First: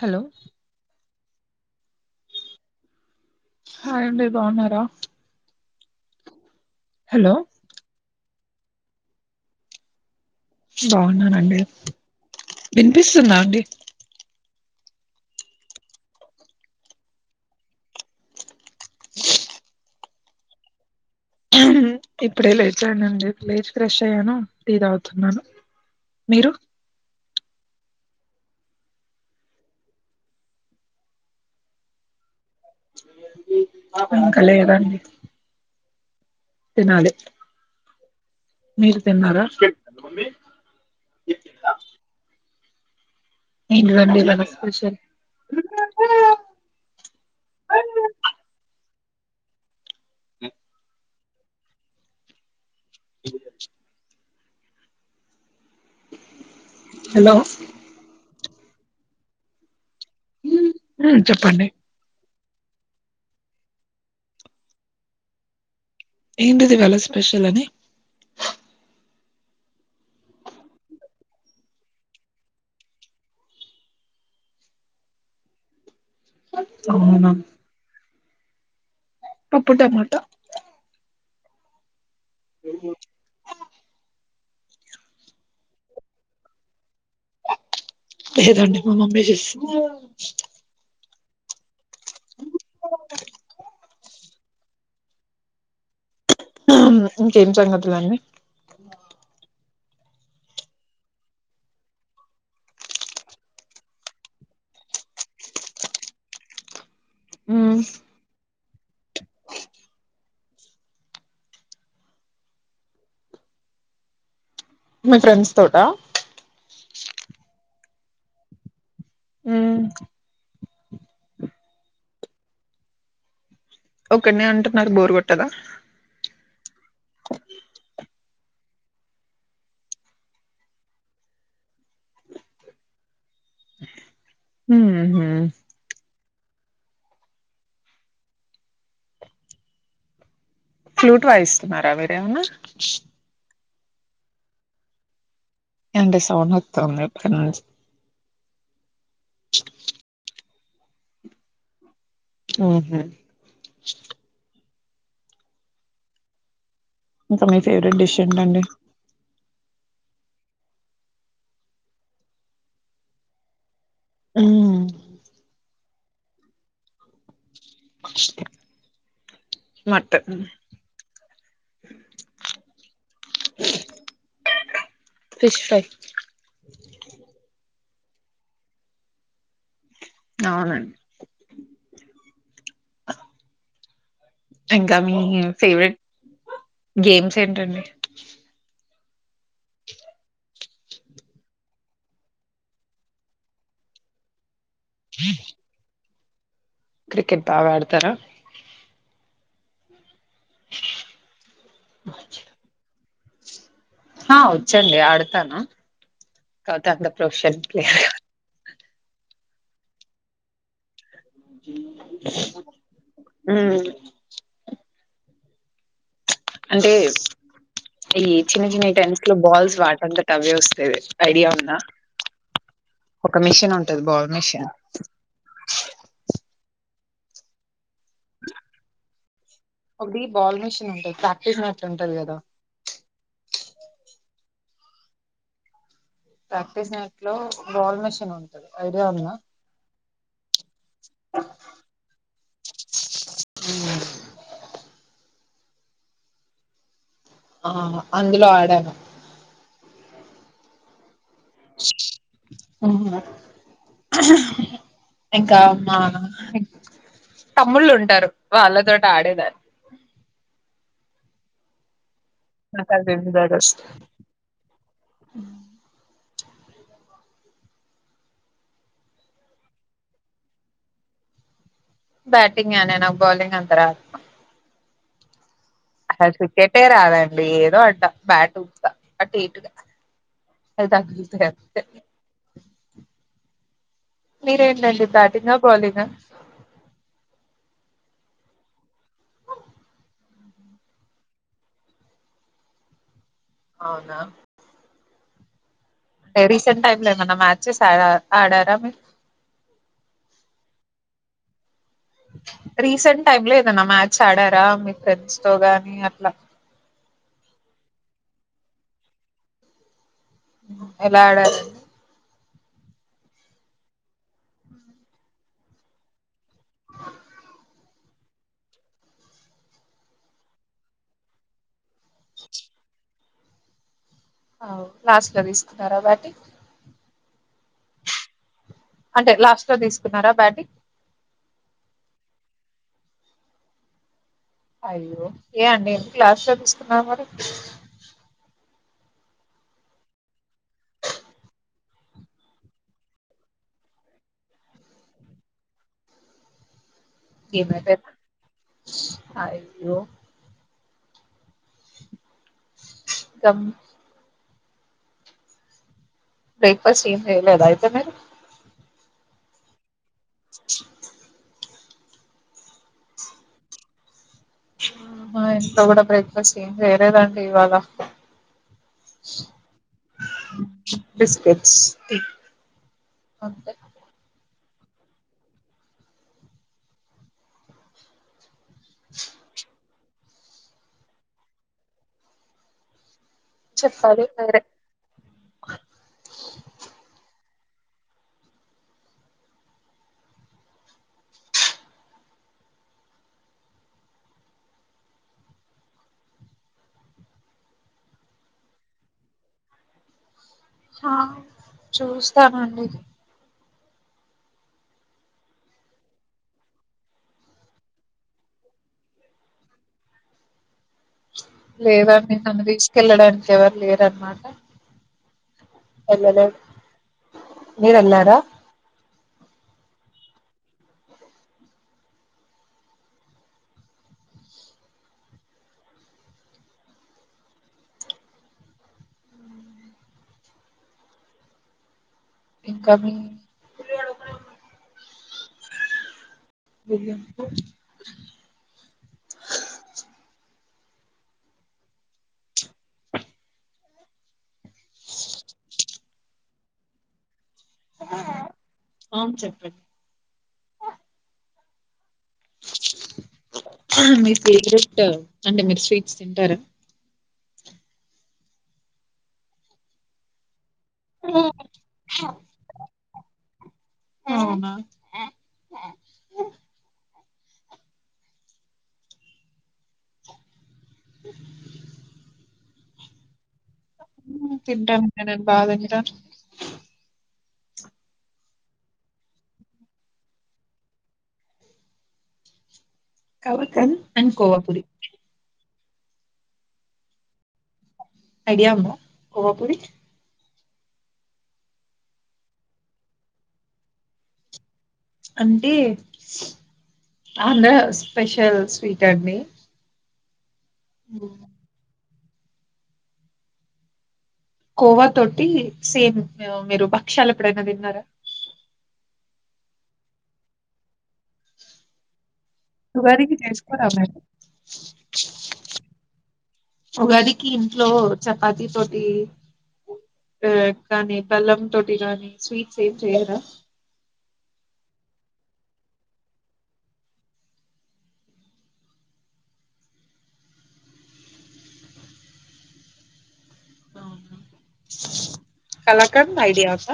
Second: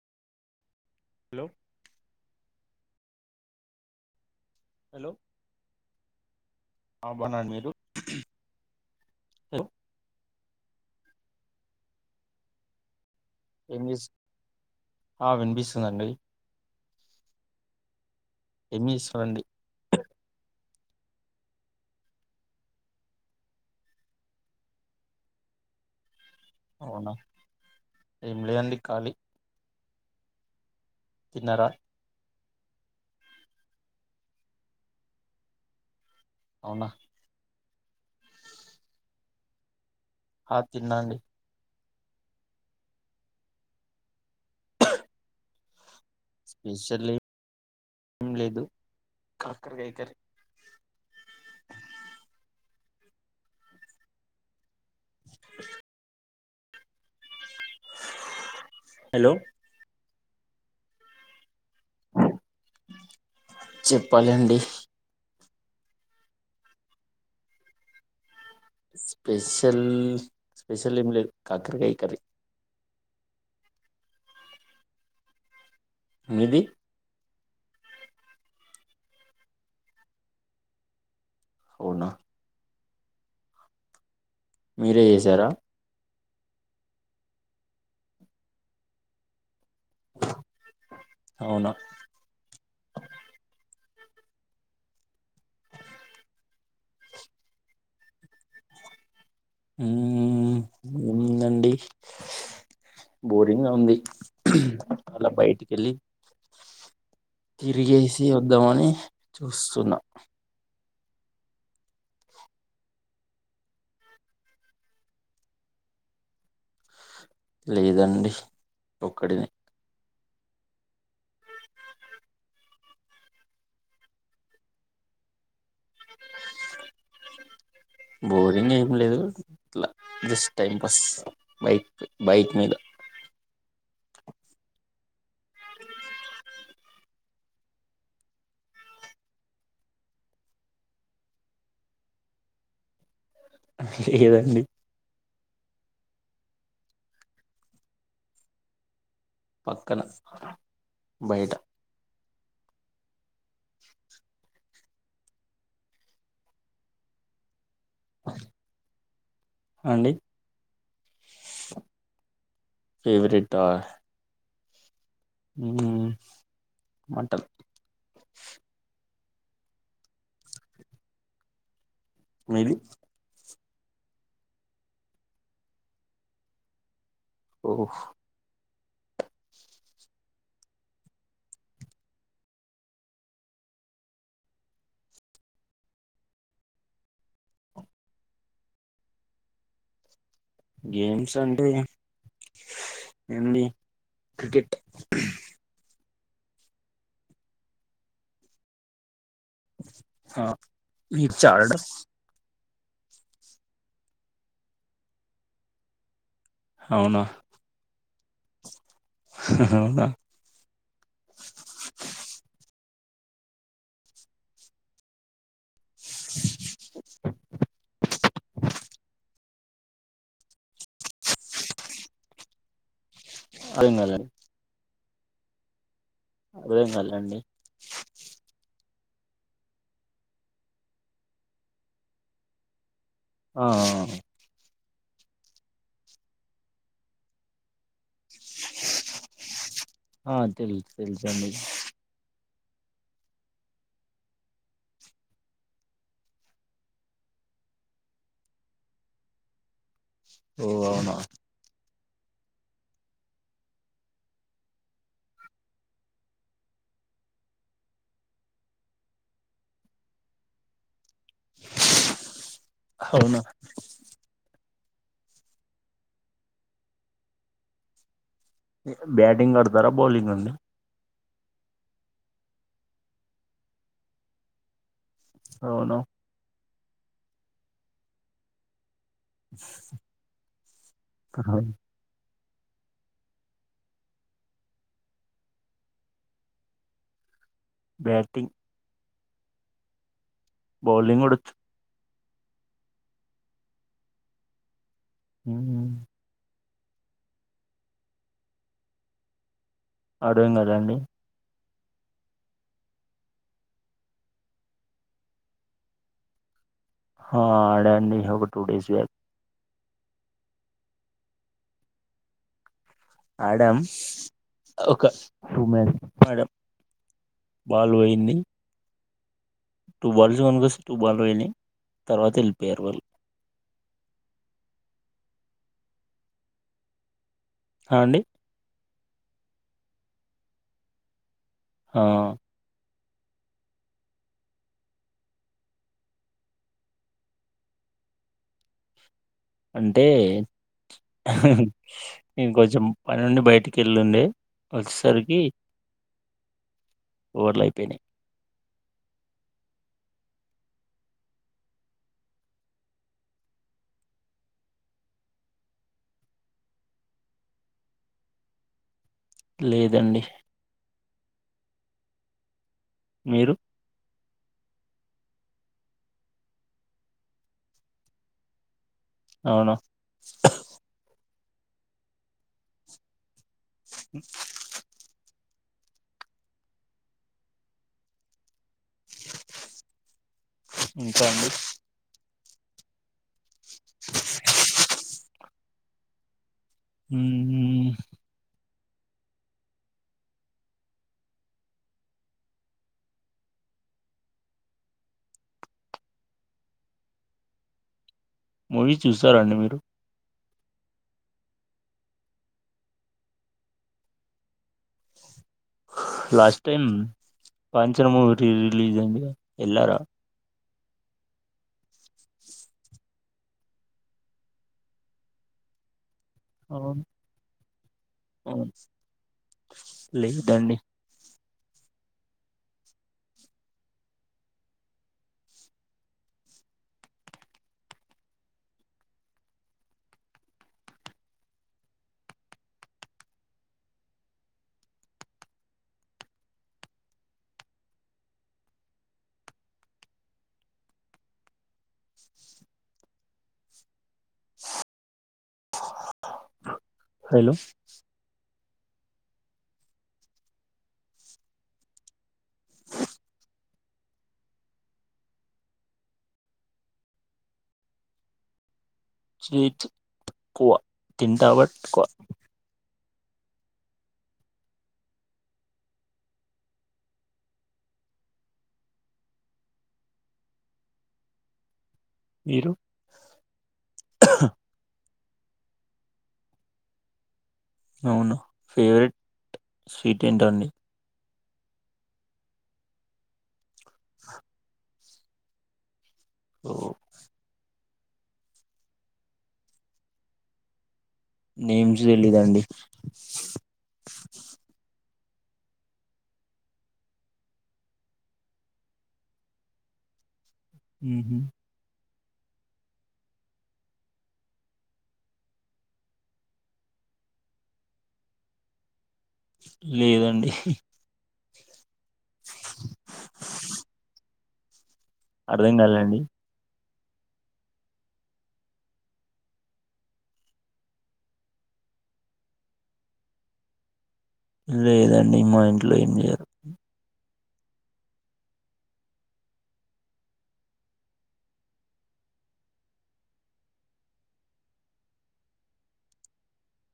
Hello hello hi అండి బనార్ ఆ బన్నాడి మీరు స బాగున్నానండి వినిప్ స్తుంద అండి ఏం చేస్ ఆ వినిపిస్తుందండి ఎమిీ చడి [unintelligible] ఇప్పుడే లేచను అండి లేచి ఫ్రెష్ అయ్యాను టీ తాగుతున్నాను మీరు అవునా ఏమి లేదండి ఖాలీ తిన్నారా ఇంకా లేదండి అవునా తినాలి మీరు తిన్నారా ఆ తిన్నాండి ఏంటి దండి స్పెషల్ స్పెషల్ ఏం లేదు కాకరగాయకరి అ హలో హలో చెప్పండి చెప్పాలండి ఏంటిదివాల స్పెషల్ అని స్పెషల్ స్పెషల్ ఏం లేద్ కాకరకాయ కరీ మీది అవునా పప్పు టమాటా అవునా తె మీరే చేసారా లేదండి మా మమ్మీ చేస్ ఆ అవునా ఇంకేం జంగదులండి ఉమ్ ఏముందండి బోరింగ్గా ఉంది అలా బయటికి వెళ్ళి ఉమ్, తిరిగేసి అ వద్దం అని చూస్తున్నా మీ ఫ్రెండ్స్ తోట లేదండి ఒక్కడినే మ్మ్ ఒకడేనే అంటే మరి బోరు కొట్టదా బోరింగ్ ఏం లేదు ఇట్లా just time pass bike bike మీద హమ్ ఫ్లూట్ వాయిస్తున్నారా మీరు ఏమనా అ లేదండి ంటే సౌండ్ వతంది అపుడునుంచి పక్కన బయట ఆహా ఇంకా మీ ఫేవరెట్ డిష్ ఏంటండి అండి ఫేవరట్ ఆ మ్మ్ హ మాటల మట మీది ఫిష్ ఫ్రై ఓహ అవునండి ఇంకా మీ ఫేవరెట్ గేమ్స్ ఏంటండి గేమ్స్ అంటే అండి క్రికెట్ క్రికెట్ బాగా ఆడతారా ఆ మీ చడా ఆ వచ్చండి ఆడతాను కౌతా అంద అవునా ప్రోషన్ ప్లేయర్ అవునా హు అంటే ఈ చిన్న చిన్న టెన్నిస్ లో బాల్స్ వాటంత టవే వస్తాది ఐడియా ఉందా ఒక మిషన్ అర్థం ఉంటది కాలండి బాల్ మిషన్ అర్థం కాలే అండి ఒకటి బాల్ మీషన్ ఉంటాంది ప్రాక్టీస్ నెట్ ఉంటది కదా ఆ ఆ ప్రాక్టీస్ నేట్ లో బాల్ మెష్ ఐడియా ఉందా ఆ తెలుసు తెలుసండి హు ఆ అందులో ఆడాను ఓ అవునా ఆ ఇంకా మా తమ్ముళ్ళు ఉంటారు వాళ్ళతోటి ఆడేదాన్ని అదే [inaudible] అవునా అ బ్యాటింగ్ ఆడుతారా బౌలింగ్ గ అండి బ్యాటింగేనా నాకు బౌాలింగ్ అంత రాదు అవునా స స కేటే రాదండి ఏదో అట్ట బ్యాట్ ఉప్తా అటు ఇటు [inaudible] మీరేంటండి బ్యాటింగా బౌలింగా బ్యాటింగ్ బౌలింగ్ కూడా వచ్ అవునా హుమ్ రీసెంట్ టైమ్ల ఏమన్నా మ్యాచెస్ ఆడ ఆడారా మీర్ అర్ధం కాలే అండి రీసెంట్ టైమ్ లో ఏదన్నా మ్యాచ్ ఆడారా మీ ఫ్రెండ్స్ తో గాని అట్లా ఆ ఆడా అండి ఒక టూ డేస్ బ్యాక్ ఎలా ఆడారం ఆడాం ఒక టూ మెల్ మేడం బాలు పోయింది టూ బాల్స్ కొనుకొస్ టూ బాల్ పోయినయ్ తర్వాత వెళ్ళిపోయారు వాళ్ళు అవ్ లాస్ట్ లో తీసుకున్నారా బ్యాటింగ్ అ అండి అంటే లాస్ట్ లో తీసుకున్నారా బ్యాటింగ్ హ అయ్యో ఏ అండి ఎందుకు లాస్టులో తీసుకున్నారు మరి అంటే ఇంకొంచెం పనుండి బయటికేళ్ళుండే వచ్చేసరికి ఓవర్లు అయిపోయినాయ్ ఏమైపోయింది అయ్యో సం బ్రేక్ఫాస్ట్ ఏం చెయ్యలేదా అయితే మ లేదండి మీరు మా ఇంట్లో కూడా బ్రేక్ఫాస్ట్ ఏం చేయలేదండి ఇవాళ అవునా బిస్కెట్స్ అ ఇంకా అండి చెప్పాలి సరే హు హు మూవీ చూశారండి మీరు ఆ చూస్తానండి లాస్ట్ టైం కాంచన మూవీ రీ రిలీజ అంది ఎల్లారా లేదు అండి నన్ను తీసుకెళ్ళడానికి ఎవరు లేరున్నమాట ఎల్లలే అవును మీరు ఎలారా అవును లేదండి ఇంకా మీ [unintelligible] హలో అవును చెప్పండి మీ ఫేవరెట్ అంటే మీరు స్వీట్స్ తింటారా స్వీట్ తక్కువ తింటావకోవా అవునా మీరు తింటాను ఏనును బదగరా [unintelligible] అవును ఫేవరెట్ స్వీట్ ఏంట అండి కళాకాంత్ అండ్ కోవా పూరి ఓ అఐడియా కోవపురి నేమ్స్ తెలీదుండి అంటే ఆంధ్ర స్పెషల్ స్వీట్ అండి ఉహు ఉమ్, కోవా తోటి సేమ్ మీరు భక్షాలు ఎప్పుడైనా విన్నారా లేదండి ఉగాదికి చేసుకోరా మీరు అర్థం కాలేదండి. ఉగాదికి ఇంట్లో చపాతి తోటి, ఆ కానీ బెల్లం తోటి గాని స్వీట్స్ ఏం చెయ్యరా. లేదండి మా ఇంట్లో ఏం చేయారూ. కలకండ్ ఐడియా ఉందా.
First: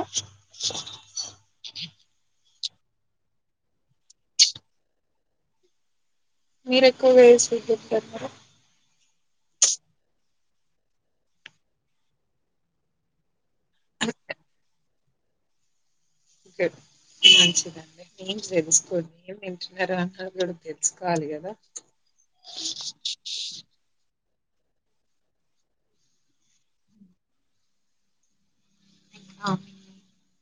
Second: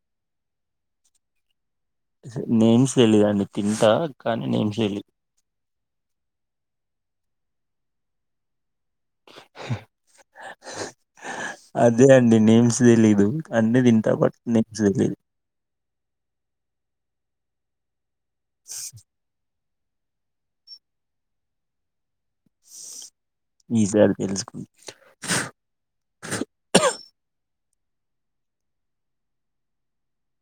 నేమ్స్ తెలీదండి తింటా కానీ నేమ్స్ తెలీదు. మీరు ఎక్కువగా ఏ స్వీట్ తింటరు మేడం. అదే అండి నేమ్స్ తెలీదు. అన్ని తింట బట్ నేమ్స్ తెలిదు. ఒకే మంచిదండి. నేమ్స్ తెలుసుకొని తెలుసుకోవాలి కదా. ఈసారి తెలుసు. [unintelligible] [unintelligible]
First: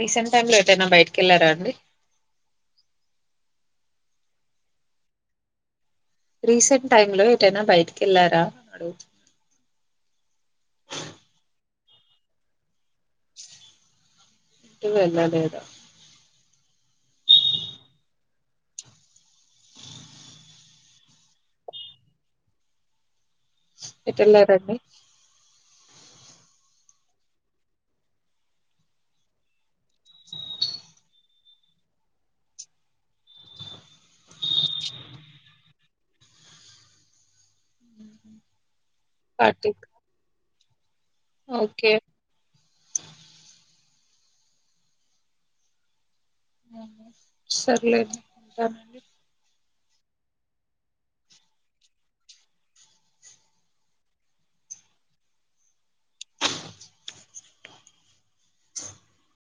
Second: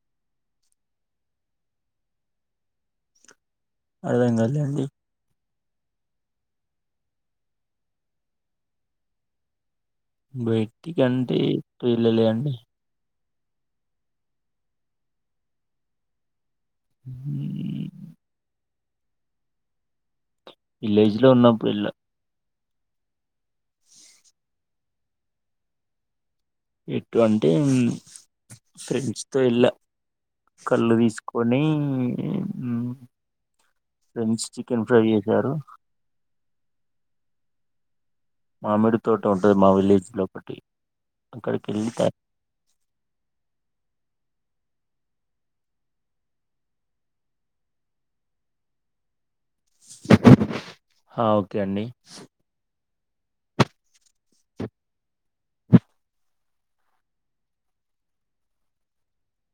రీసెంట్ టైమ్ లో ఎదైనా బయటికి వెళ్లారా అండి. అర్థంగాలేండి. రీసెంట్ టైమ్ లో ఏటైనా బయటికి వెళ్లారా అడుగుతు బయటికంటే ఎటు వెళ్లలే అండి. ఎటు వెళ్లలేదా. ఉమ్ మ్ విలేజ్ లో ఉన్నప్పుడు వెళ్ల ఎటు ఎల్లారండి. ఎటు అంటే ఫ్రెండ్స్తోవెళ్ళ కల్లు తీసుకొని ఫ్రెండ్స్ ఉం చికెన్ ఫ్రై చేశారు. మామిడి. తోట ఉంటుంది మా పార్టీకి విలేజ్ లో పెద్ద. [inaudible] ఓకే అక్కడకికెళ్తే, సర్లేండి ఉంటానండి. ఆ ఓకే అండి. [inaudible] [inaudible]